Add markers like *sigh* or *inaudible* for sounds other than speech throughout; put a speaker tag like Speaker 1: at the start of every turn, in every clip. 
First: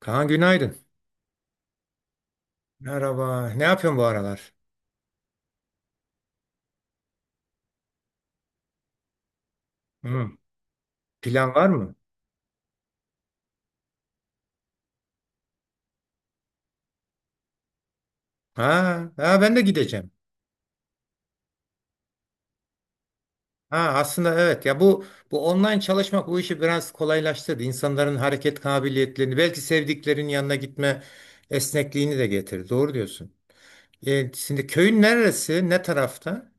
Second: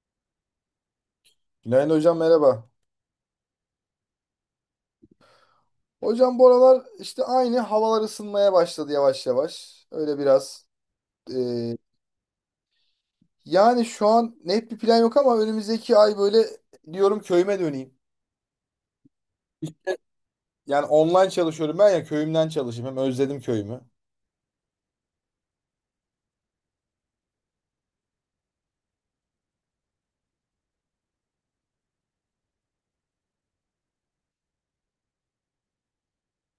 Speaker 1: Kaan günaydın.
Speaker 2: Günaydın hocam, merhaba.
Speaker 1: Merhaba. Ne yapıyorsun bu aralar?
Speaker 2: Hocam bu aralar işte aynı havalar ısınmaya başladı yavaş yavaş. Öyle
Speaker 1: Hı.
Speaker 2: biraz. e,
Speaker 1: Plan var mı?
Speaker 2: Yani şu an net bir plan yok ama önümüzdeki ay böyle diyorum, köyüme döneyim.
Speaker 1: Ha, ha ben de
Speaker 2: İşte
Speaker 1: gideceğim.
Speaker 2: yani online çalışıyorum, ben ya köyümden çalışayım. Hem özledim
Speaker 1: Ha
Speaker 2: köyümü.
Speaker 1: aslında evet ya bu bu online çalışmak bu işi biraz kolaylaştırdı. İnsanların hareket kabiliyetlerini, belki sevdiklerinin yanına gitme esnekliğini de getirdi. Doğru diyorsun. Şimdi köyün neresi? Ne tarafta?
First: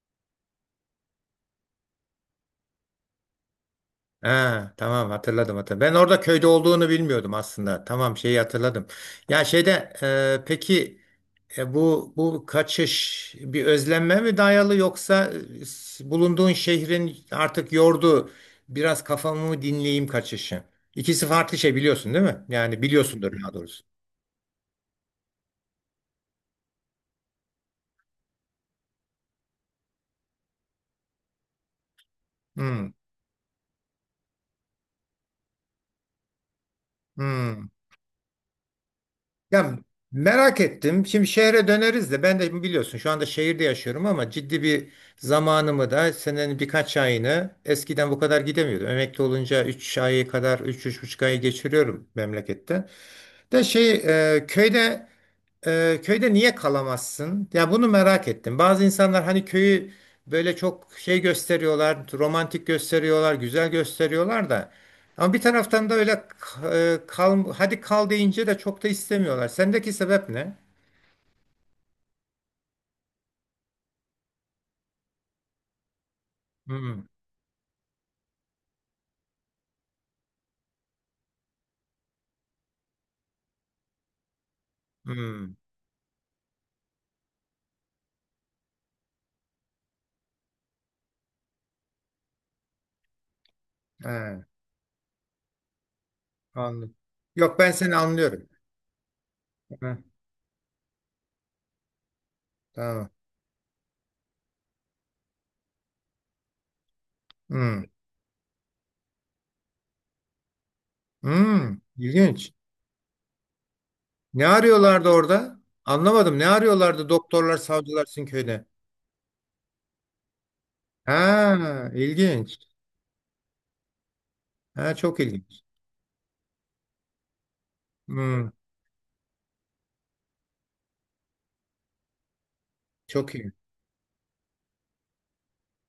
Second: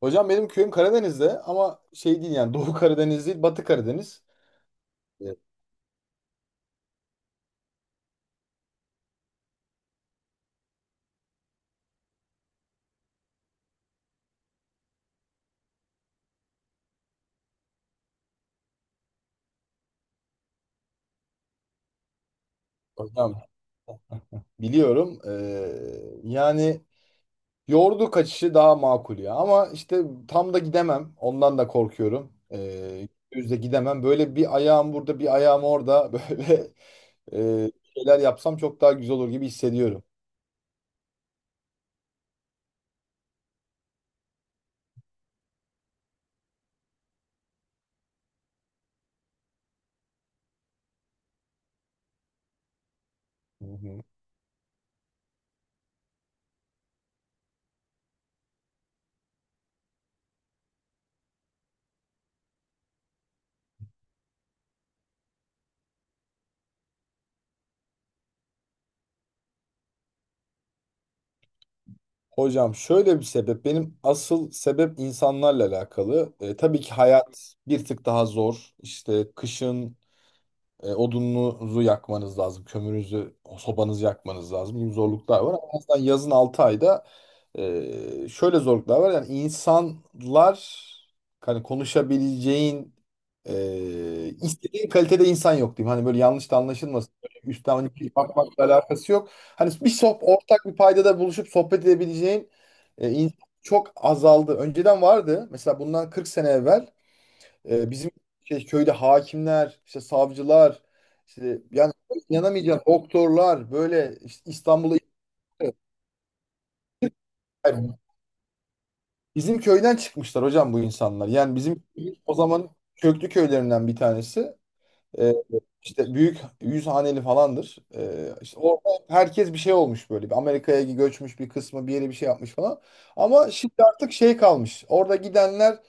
Speaker 2: Hocam benim köyüm Karadeniz'de ama şey değil, yani Doğu Karadeniz değil, Batı Karadeniz.
Speaker 1: Ha, tamam
Speaker 2: Evet.
Speaker 1: hatırladım hatırladım. Ben orada köyde olduğunu bilmiyordum aslında. Tamam şeyi hatırladım. Ya şeyde peki, bu bu kaçış bir özlenme mi dayalı yoksa bulunduğun şehrin artık yordu, biraz kafamı mı dinleyeyim kaçışı. İkisi farklı şey biliyorsun değil mi? Yani biliyorsundur
Speaker 2: Hocam
Speaker 1: daha doğrusu.
Speaker 2: biliyorum. Yani yoğurdu kaçışı daha makul ya. Ama işte tam da gidemem. Ondan da korkuyorum.
Speaker 1: Hmm,
Speaker 2: Yüzde gidemem. Böyle bir ayağım burada, bir ayağım orada. *laughs* Böyle
Speaker 1: hmm.
Speaker 2: şeyler yapsam çok daha güzel olur gibi
Speaker 1: Ya
Speaker 2: hissediyorum.
Speaker 1: merak ettim. Şimdi şehre döneriz de ben de biliyorsun şu anda şehirde yaşıyorum ama ciddi bir zamanımı da senenin birkaç ayını eskiden bu kadar gidemiyordum. Emekli olunca üç ayı kadar üç buçuk ayı geçiriyorum memlekette. De
Speaker 2: Hı
Speaker 1: şey
Speaker 2: hı.
Speaker 1: köyde, köyde niye kalamazsın? Ya bunu merak ettim. Bazı insanlar hani köyü böyle çok şey gösteriyorlar, romantik gösteriyorlar, güzel gösteriyorlar da. Ama bir taraftan da öyle kal, hadi kal deyince de çok da istemiyorlar. Sendeki sebep ne?
Speaker 2: Hocam şöyle bir sebep. Benim asıl sebep insanlarla alakalı. E, tabii ki
Speaker 1: Hmm,
Speaker 2: hayat bir tık daha zor. İşte kışın odununuzu yakmanız lazım. Kömürünüzü, sobanızı yakmanız lazım gibi zorluklar var.
Speaker 1: hmm,
Speaker 2: Ama aslında yazın 6 ayda şöyle zorluklar var. Yani insanlar hani konuşabileceğin,
Speaker 1: he,
Speaker 2: istediğin kalitede insan yok diyeyim. Hani böyle yanlış da
Speaker 1: anladım.
Speaker 2: anlaşılmasın. Böyle
Speaker 1: Yok ben
Speaker 2: üstten hani
Speaker 1: seni
Speaker 2: bir
Speaker 1: anlıyorum.
Speaker 2: bakmakla alakası yok. Hani bir
Speaker 1: Heh,
Speaker 2: sohbet, ortak bir paydada buluşup sohbet edebileceğin
Speaker 1: tamam.
Speaker 2: insan çok azaldı. Önceden vardı. Mesela bundan 40 sene evvel
Speaker 1: Hmm,
Speaker 2: bizim köyde hakimler, işte savcılar, işte
Speaker 1: hmm,
Speaker 2: yani
Speaker 1: ilginç.
Speaker 2: inanamayacağın doktorlar, böyle
Speaker 1: Ne
Speaker 2: işte İstanbul'a
Speaker 1: arıyorlardı orada? Anlamadım. Ne arıyorlardı doktorlar, savcılar sizin köyde?
Speaker 2: bizim köyden çıkmışlar hocam bu insanlar. Yani bizim
Speaker 1: Ha,
Speaker 2: o
Speaker 1: ilginç.
Speaker 2: zaman köklü köylerinden bir tanesi.
Speaker 1: Ha, çok
Speaker 2: E,
Speaker 1: ilginç.
Speaker 2: işte büyük, 100 haneli falandır. E,
Speaker 1: Hmm,
Speaker 2: işte orada herkes bir şey olmuş böyle. Bir Amerika'ya göçmüş, bir kısmı bir yere bir şey yapmış falan.
Speaker 1: çok
Speaker 2: Ama
Speaker 1: iyi.
Speaker 2: şimdi artık şey kalmış. Orada gidenler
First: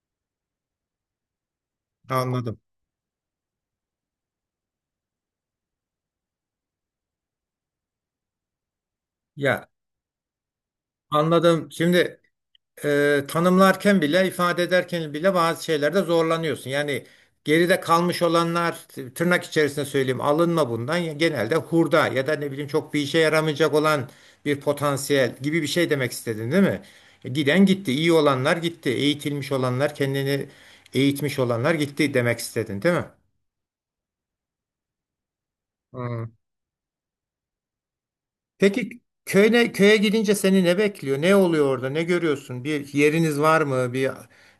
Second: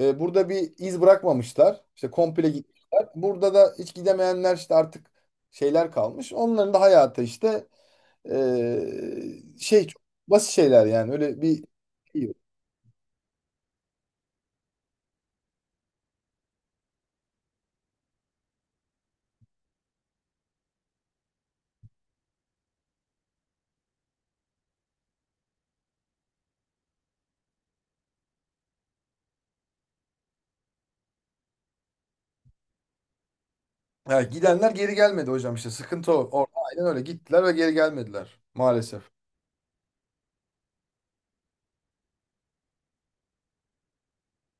Speaker 2: Burada bir iz bırakmamışlar. İşte komple
Speaker 1: Anladım.
Speaker 2: gitmişler. Burada da hiç gidemeyenler işte artık şeyler kalmış. Onların da hayatı işte
Speaker 1: Ya
Speaker 2: çok basit şeyler yani. Öyle bir.
Speaker 1: anladım. Şimdi tanımlarken bile ifade ederken bile bazı şeylerde zorlanıyorsun. Yani geride kalmış olanlar, tırnak içerisinde söyleyeyim, alınma bundan. Genelde hurda ya da ne bileyim çok bir işe yaramayacak olan bir potansiyel gibi bir şey demek istedin değil mi? Giden gitti. İyi olanlar gitti. Eğitilmiş olanlar, kendini eğitmiş olanlar gitti demek istedin değil mi?
Speaker 2: Ha, gidenler geri gelmedi hocam, işte sıkıntı o. Orada aynen öyle gittiler ve geri gelmediler
Speaker 1: Peki
Speaker 2: maalesef.
Speaker 1: köye gidince seni ne bekliyor? Ne oluyor orada? Ne görüyorsun? Bir yeriniz var mı? Bir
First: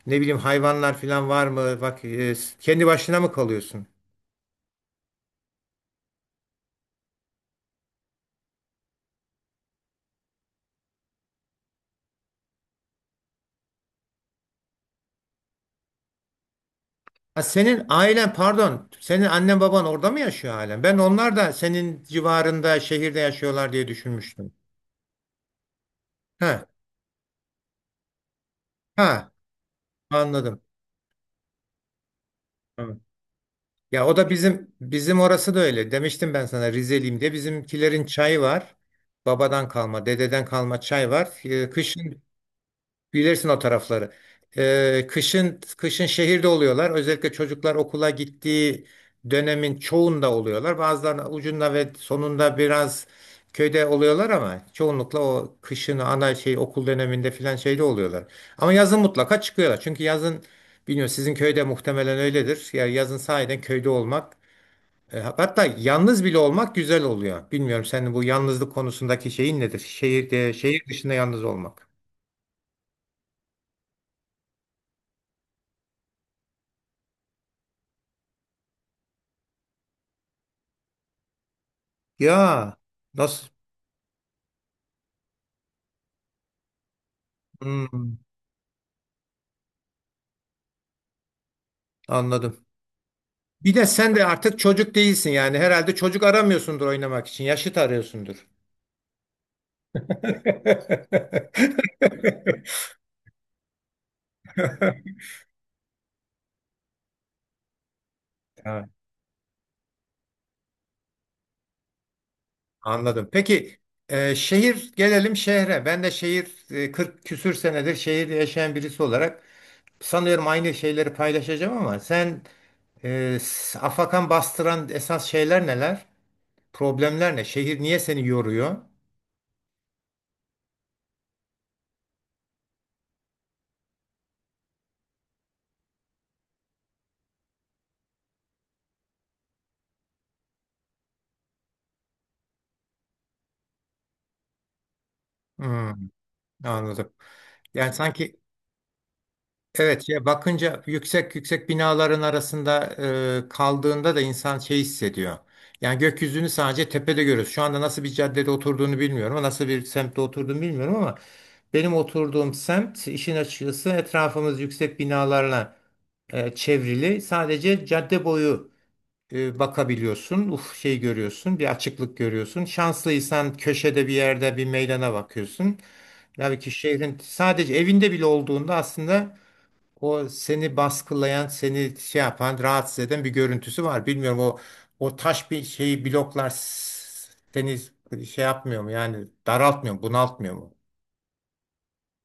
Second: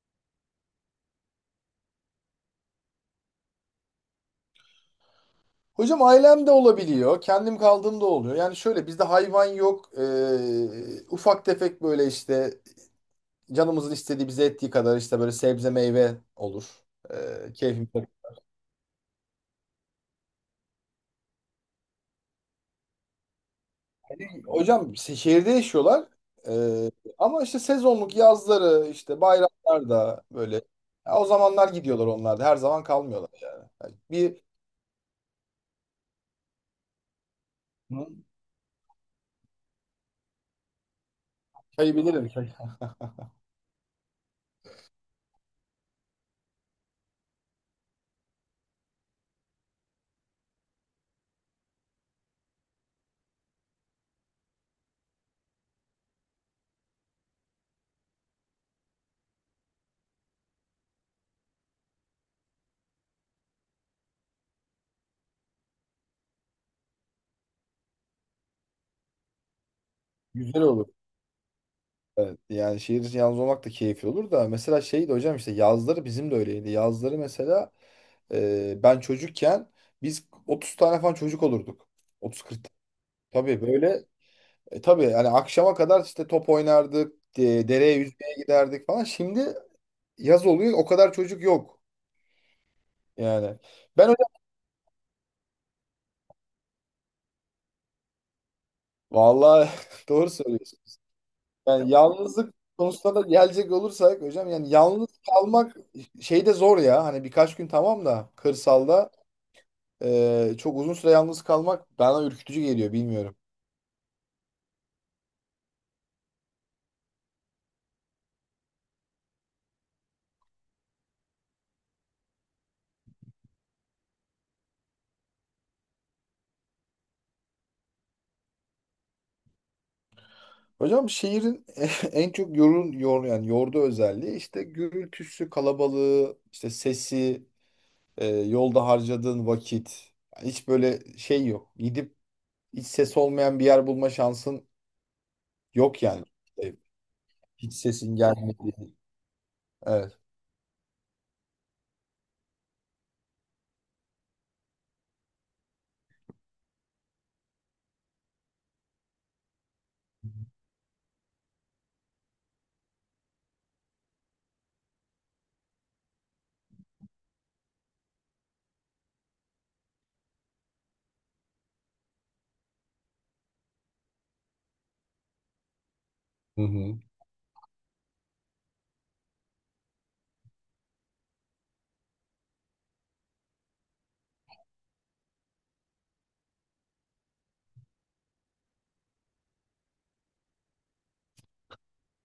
Speaker 1: ne bileyim hayvanlar falan var mı? Bak kendi başına mı kalıyorsun?
Speaker 2: Hocam ailem de olabiliyor. Kendim kaldığım da oluyor. Yani şöyle, bizde hayvan yok. E, ufak tefek böyle işte canımızın istediği, bize ettiği kadar işte böyle sebze meyve olur.
Speaker 1: Ha,
Speaker 2: E,
Speaker 1: senin
Speaker 2: keyfim.
Speaker 1: ailen pardon, senin annen baban orada mı yaşıyor halen? Ben onlar da senin civarında şehirde yaşıyorlar diye düşünmüştüm.
Speaker 2: Hocam şehirde yaşıyorlar.
Speaker 1: Ha,
Speaker 2: Ee, Ama işte sezonluk, yazları, işte
Speaker 1: ha
Speaker 2: bayramlarda böyle.
Speaker 1: anladım.
Speaker 2: Ya o zamanlar gidiyorlar onlar da. Her zaman
Speaker 1: Tamam.
Speaker 2: kalmıyorlar. Yani
Speaker 1: Ya o da
Speaker 2: bir
Speaker 1: bizim orası da öyle. Demiştim ben sana Rizeliyim diye. Bizimkilerin çayı var. Babadan kalma, dededen kalma çay var. E, kışın
Speaker 2: kaybederim.
Speaker 1: bilirsin o tarafları. Kışın şehirde oluyorlar. Özellikle çocuklar okula gittiği dönemin çoğunda oluyorlar. Bazılarının ucunda ve sonunda biraz köyde oluyorlar ama çoğunlukla o kışın ana şey okul döneminde filan şeyde oluyorlar. Ama yazın mutlaka çıkıyorlar. Çünkü yazın bilmiyorum sizin köyde muhtemelen öyledir. Ya yazın sahiden köyde olmak, hatta yalnız bile olmak güzel oluyor. Bilmiyorum senin bu yalnızlık konusundaki şeyin nedir? Şehirde,
Speaker 2: Güzel
Speaker 1: şehir
Speaker 2: olur.
Speaker 1: dışında yalnız olmak.
Speaker 2: Evet, yani şehir içi yalnız olmak da keyifli olur da. Mesela şeydi hocam, işte yazları bizim de öyleydi. Yazları mesela ben çocukken biz 30 tane falan çocuk olurduk. 30-40.
Speaker 1: Ya nasıl?
Speaker 2: Tabii böyle tabii yani akşama kadar işte top oynardık. Dereye
Speaker 1: Hmm,
Speaker 2: yüzmeye giderdik falan. Şimdi yaz oluyor, o kadar çocuk yok.
Speaker 1: anladım.
Speaker 2: Yani
Speaker 1: Bir de
Speaker 2: ben
Speaker 1: sen de
Speaker 2: hocam
Speaker 1: artık çocuk değilsin yani herhalde çocuk aramıyorsundur, oynamak için yaşıt arıyorsundur.
Speaker 2: vallahi *laughs* doğru söylüyorsun. Yani yalnızlık konusuna da gelecek olursak hocam, yani yalnız kalmak şeyde zor ya. Hani birkaç gün tamam da
Speaker 1: Evet.
Speaker 2: kırsalda çok uzun süre yalnız kalmak bana ürkütücü geliyor,
Speaker 1: Anladım.
Speaker 2: bilmiyorum.
Speaker 1: Peki şehir gelelim şehre. Ben de şehir 40 küsür senedir şehirde yaşayan birisi olarak sanıyorum aynı şeyleri paylaşacağım ama sen afakan bastıran esas şeyler neler? Problemler ne? Şehir niye seni yoruyor?
Speaker 2: Hocam şehrin *laughs* en çok yorun yor yani yorduğu özelliği işte gürültüsü, kalabalığı, işte sesi, yolda harcadığın vakit. Hiç böyle şey yok. Gidip hiç ses olmayan bir yer bulma şansın
Speaker 1: Hmm,
Speaker 2: yok yani. E,
Speaker 1: anladım.
Speaker 2: hiç
Speaker 1: Yani
Speaker 2: sesin
Speaker 1: sanki
Speaker 2: gelmedi.
Speaker 1: evet
Speaker 2: Evet.
Speaker 1: ya bakınca yüksek yüksek binaların arasında kaldığında da insan şey hissediyor. Yani gökyüzünü sadece tepede görüyoruz. Şu anda nasıl bir caddede oturduğunu bilmiyorum, nasıl bir semtte oturduğunu bilmiyorum ama benim oturduğum semt işin açıkçası etrafımız yüksek binalarla çevrili. Sadece cadde boyu bakabiliyorsun. Uf şey görüyorsun, bir açıklık görüyorsun. Şanslıysan köşede bir yerde bir meydana bakıyorsun. Tabii
Speaker 2: Hı
Speaker 1: ki
Speaker 2: hı.
Speaker 1: şehrin sadece evinde bile olduğunda aslında o seni baskılayan, seni şey yapan, rahatsız eden bir görüntüsü var. Bilmiyorum o taş bir şeyi bloklar seni şey yapmıyor mu? Yani daraltmıyor mu, bunaltmıyor mu?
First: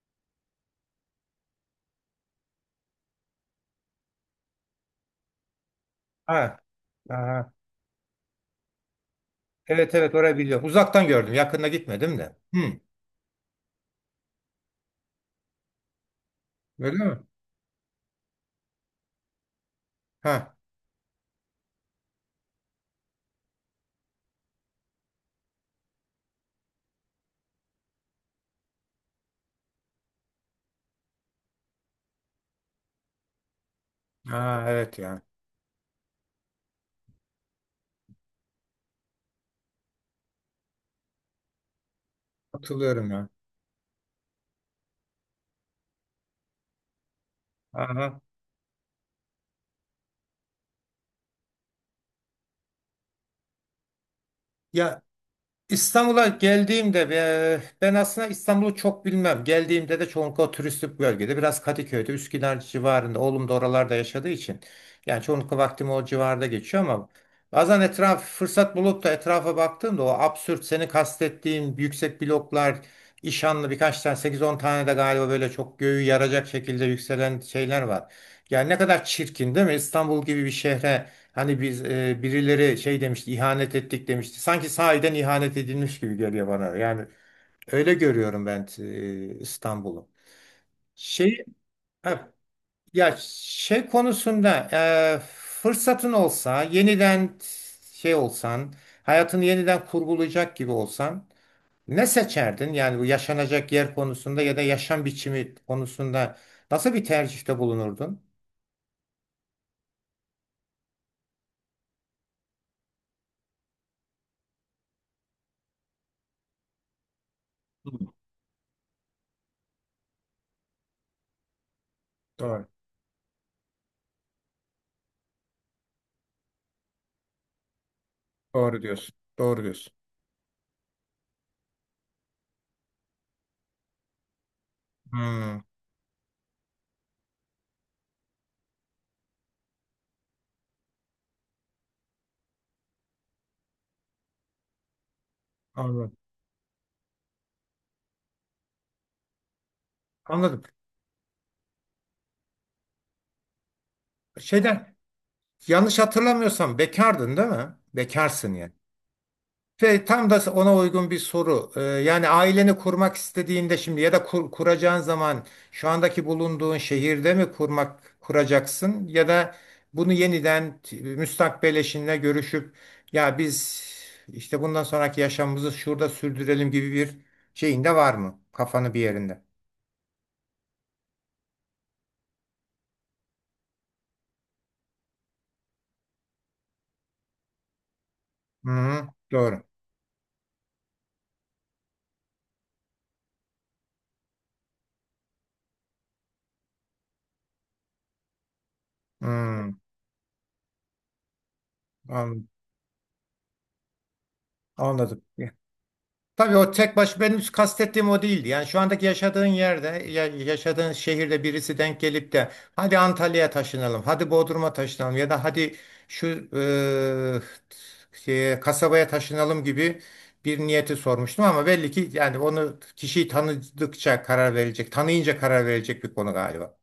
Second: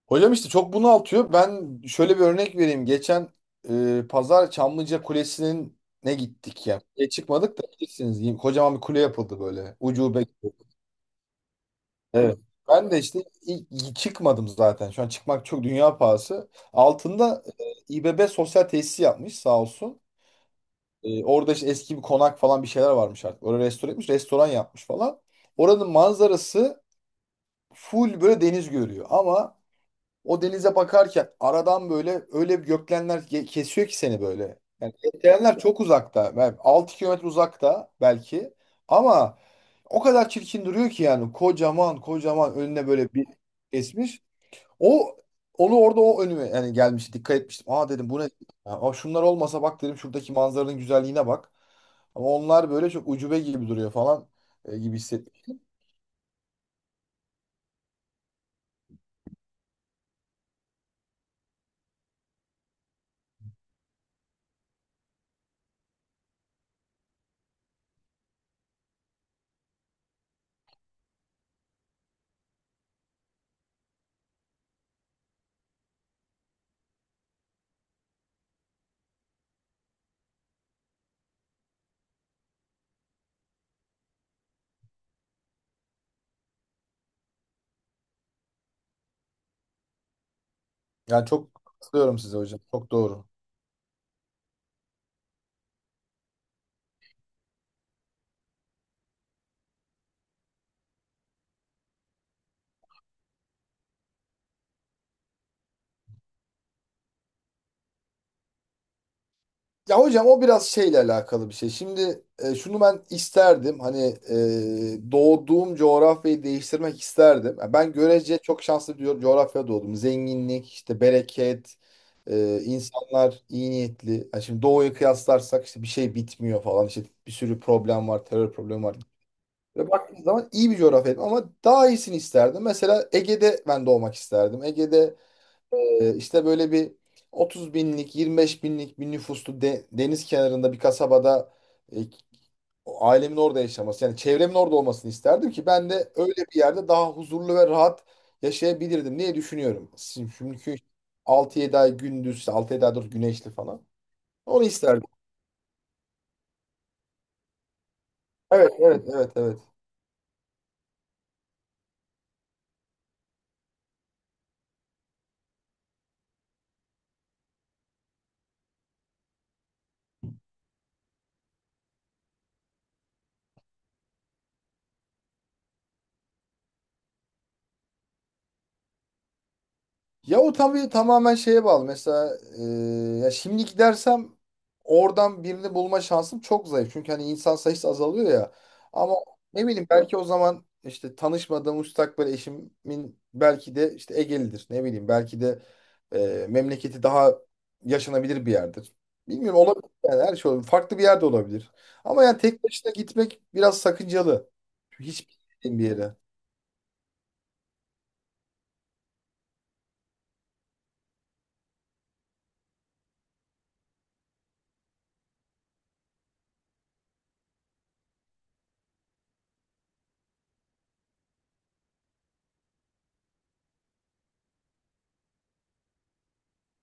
Speaker 2: Hocam işte çok bunaltıyor. Ben şöyle bir örnek vereyim. Geçen pazar Çamlıca Kulesi'nin ne
Speaker 1: Ha,
Speaker 2: gittik ya. E,
Speaker 1: aha.
Speaker 2: çıkmadık da bilirsiniz. Yine kocaman bir kule yapıldı böyle.
Speaker 1: Evet evet
Speaker 2: Ucube
Speaker 1: orayı
Speaker 2: gibi.
Speaker 1: biliyorum. Uzaktan gördüm, yakında gitmedim de.
Speaker 2: Evet.
Speaker 1: Hı.
Speaker 2: Ben de işte ilk çıkmadım zaten. Şu an çıkmak çok dünya pahası.
Speaker 1: Öyle mi?
Speaker 2: Altında İBB sosyal tesisi yapmış sağ olsun.
Speaker 1: Ha.
Speaker 2: E, orada işte eski bir konak falan bir şeyler varmış artık. Orayı restore etmiş. Restoran yapmış falan. Oranın manzarası full böyle deniz görüyor. Ama o denize bakarken aradan böyle öyle bir gökdelenler kesiyor ki seni böyle.
Speaker 1: Ha
Speaker 2: Yani
Speaker 1: evet ya.
Speaker 2: gökdelenler çok uzakta. Yani 6 kilometre uzakta belki. Ama o kadar çirkin duruyor ki, yani kocaman kocaman önüne
Speaker 1: Hatırlıyorum
Speaker 2: böyle bir
Speaker 1: ya.
Speaker 2: kesmiş. O onu orada, o önüme yani gelmişti, dikkat etmiştim. "Aa," dedim, "bu
Speaker 1: Aha.
Speaker 2: ne? Ya, aa, şunlar olmasa," bak dedim, "şuradaki manzaranın güzelliğine bak. Ama onlar böyle çok ucube gibi duruyor falan" gibi
Speaker 1: Ya
Speaker 2: hissettim.
Speaker 1: İstanbul'a geldiğimde ben aslında İstanbul'u çok bilmem. Geldiğimde de çoğunlukla o turistik bölgede, biraz Kadıköy'de, Üsküdar civarında. Oğlum da oralarda yaşadığı için. Yani çoğunlukla vaktim o civarda geçiyor ama bazen etraf fırsat bulup da etrafa baktığımda o absürt, seni kastettiğin yüksek bloklar, işanlı birkaç tane sekiz on tane de galiba böyle çok göğü yaracak şekilde yükselen şeyler var. Yani ne kadar çirkin değil mi? İstanbul gibi bir şehre. Hani biz birileri şey demişti, ihanet ettik demişti. Sanki sahiden ihanet edilmiş gibi geliyor bana. Yani öyle görüyorum ben İstanbul'u.
Speaker 2: Yani
Speaker 1: Şey
Speaker 2: çok katılıyorum
Speaker 1: ha,
Speaker 2: size hocam. Çok
Speaker 1: ya
Speaker 2: doğru.
Speaker 1: şey konusunda e, fırsatın olsa, yeniden şey olsan, hayatını yeniden kurgulayacak gibi olsan ne seçerdin? Yani bu yaşanacak yer konusunda ya da yaşam biçimi konusunda nasıl bir tercihte bulunurdun?
Speaker 2: Ya hocam o biraz şeyle alakalı bir şey. Şimdi şunu ben isterdim. Hani doğduğum coğrafyayı değiştirmek isterdim. Ya ben görece çok şanslı bir coğrafyada doğdum. Zenginlik, işte bereket,
Speaker 1: Doğru.
Speaker 2: insanlar iyi niyetli. Ya şimdi doğuyu kıyaslarsak işte bir şey bitmiyor falan. İşte bir sürü problem var, terör
Speaker 1: Doğru
Speaker 2: problemi var.
Speaker 1: diyorsun. Doğru
Speaker 2: Ve
Speaker 1: diyorsun.
Speaker 2: baktığınız zaman iyi bir coğrafyaydım ama daha iyisini isterdim. Mesela Ege'de ben doğmak isterdim. Ege'de
Speaker 1: Hmm,
Speaker 2: İşte böyle bir 30 binlik, 25 binlik bir nüfuslu deniz kenarında bir kasabada e, o ailemin orada yaşaması, yani çevremin orada olmasını isterdim ki ben de
Speaker 1: anladım.
Speaker 2: öyle bir yerde daha huzurlu ve rahat yaşayabilirdim diye düşünüyorum. Şimdi
Speaker 1: Anladım.
Speaker 2: çünkü 6 7 ay gündüz, işte altı yedi 7 ay dur güneşli falan. Onu
Speaker 1: Şeyden
Speaker 2: isterdim.
Speaker 1: yanlış hatırlamıyorsam bekardın değil mi? Bekarsın yani.
Speaker 2: Evet, evet, evet, evet.
Speaker 1: Ve tam da ona uygun bir soru. Yani aileni kurmak istediğinde şimdi ya da kuracağın zaman şu andaki bulunduğun şehirde mi kurmak kuracaksın ya da bunu yeniden müstakbel eşinle görüşüp ya biz işte bundan sonraki yaşamımızı şurada sürdürelim gibi bir şeyin de var mı? Kafanı bir yerinde.
Speaker 2: Ya o tabii tamamen şeye bağlı. Mesela ya şimdi gidersem oradan birini bulma şansım çok zayıf. Çünkü hani insan sayısı azalıyor ya.
Speaker 1: Hı hı,
Speaker 2: Ama
Speaker 1: doğru.
Speaker 2: ne bileyim, belki o zaman işte tanışmadığım müstakbel eşimin belki de işte Egelidir. Ne bileyim, belki de memleketi daha yaşanabilir bir yerdir. Bilmiyorum,
Speaker 1: Hı,
Speaker 2: olabilir yani, her şey olabilir. Farklı bir yerde olabilir. Ama yani
Speaker 1: an-
Speaker 2: tek başına gitmek biraz sakıncalı.
Speaker 1: anladım.
Speaker 2: Hiç bilmediğim bir yere.
Speaker 1: Tabii o tek baş benim kastettiğim o değildi. Yani şu andaki yaşadığın yerde, yaşadığın şehirde birisi denk gelip de hadi Antalya'ya taşınalım, hadi Bodrum'a taşınalım ya da hadi şu şeye, kasabaya taşınalım gibi bir niyeti sormuştum ama belli ki yani onu kişiyi tanıdıkça karar verecek, tanıyınca karar verecek bir konu galiba.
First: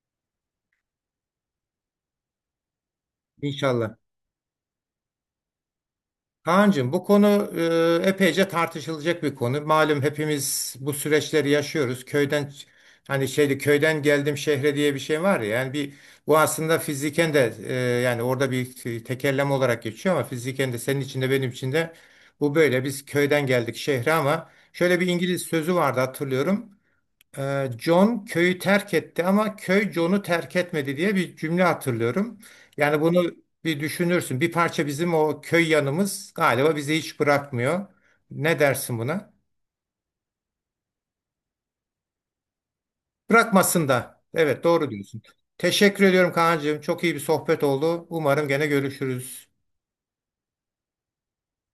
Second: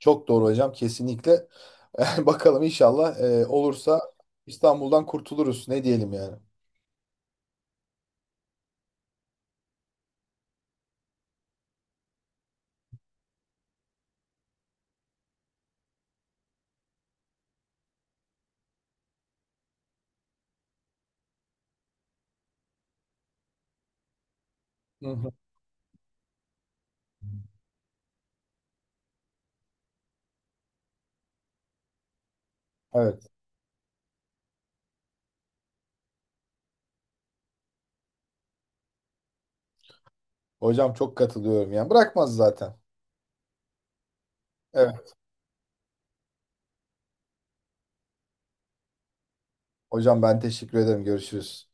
Speaker 2: Çok doğru hocam, kesinlikle. *laughs* Bakalım inşallah
Speaker 1: İnşallah.
Speaker 2: olursa İstanbul'dan kurtuluruz. Ne diyelim yani.
Speaker 1: Kaan'cığım bu konu epeyce tartışılacak bir konu. Malum hepimiz bu süreçleri yaşıyoruz. Köyden hani şeyde köyden geldim şehre diye bir şey var ya. Yani bir bu aslında fiziken de yani orada bir tekerleme olarak geçiyor ama fiziken de senin için de benim için de bu böyle. Biz köyden geldik şehre ama şöyle bir
Speaker 2: Hı hı.
Speaker 1: İngiliz sözü vardı hatırlıyorum. John köyü terk etti ama köy John'u terk etmedi diye bir cümle hatırlıyorum. Yani
Speaker 2: Evet.
Speaker 1: bunu bir düşünürsün. Bir parça bizim o köy yanımız galiba bizi hiç bırakmıyor. Ne dersin buna?
Speaker 2: Hocam çok katılıyorum yani. Bırakmaz zaten.
Speaker 1: Bırakmasın da. Evet doğru
Speaker 2: Evet.
Speaker 1: diyorsun. Teşekkür ediyorum Kaan'cığım. Çok iyi bir sohbet oldu. Umarım gene görüşürüz.
Speaker 2: Hocam ben teşekkür ederim. Görüşürüz.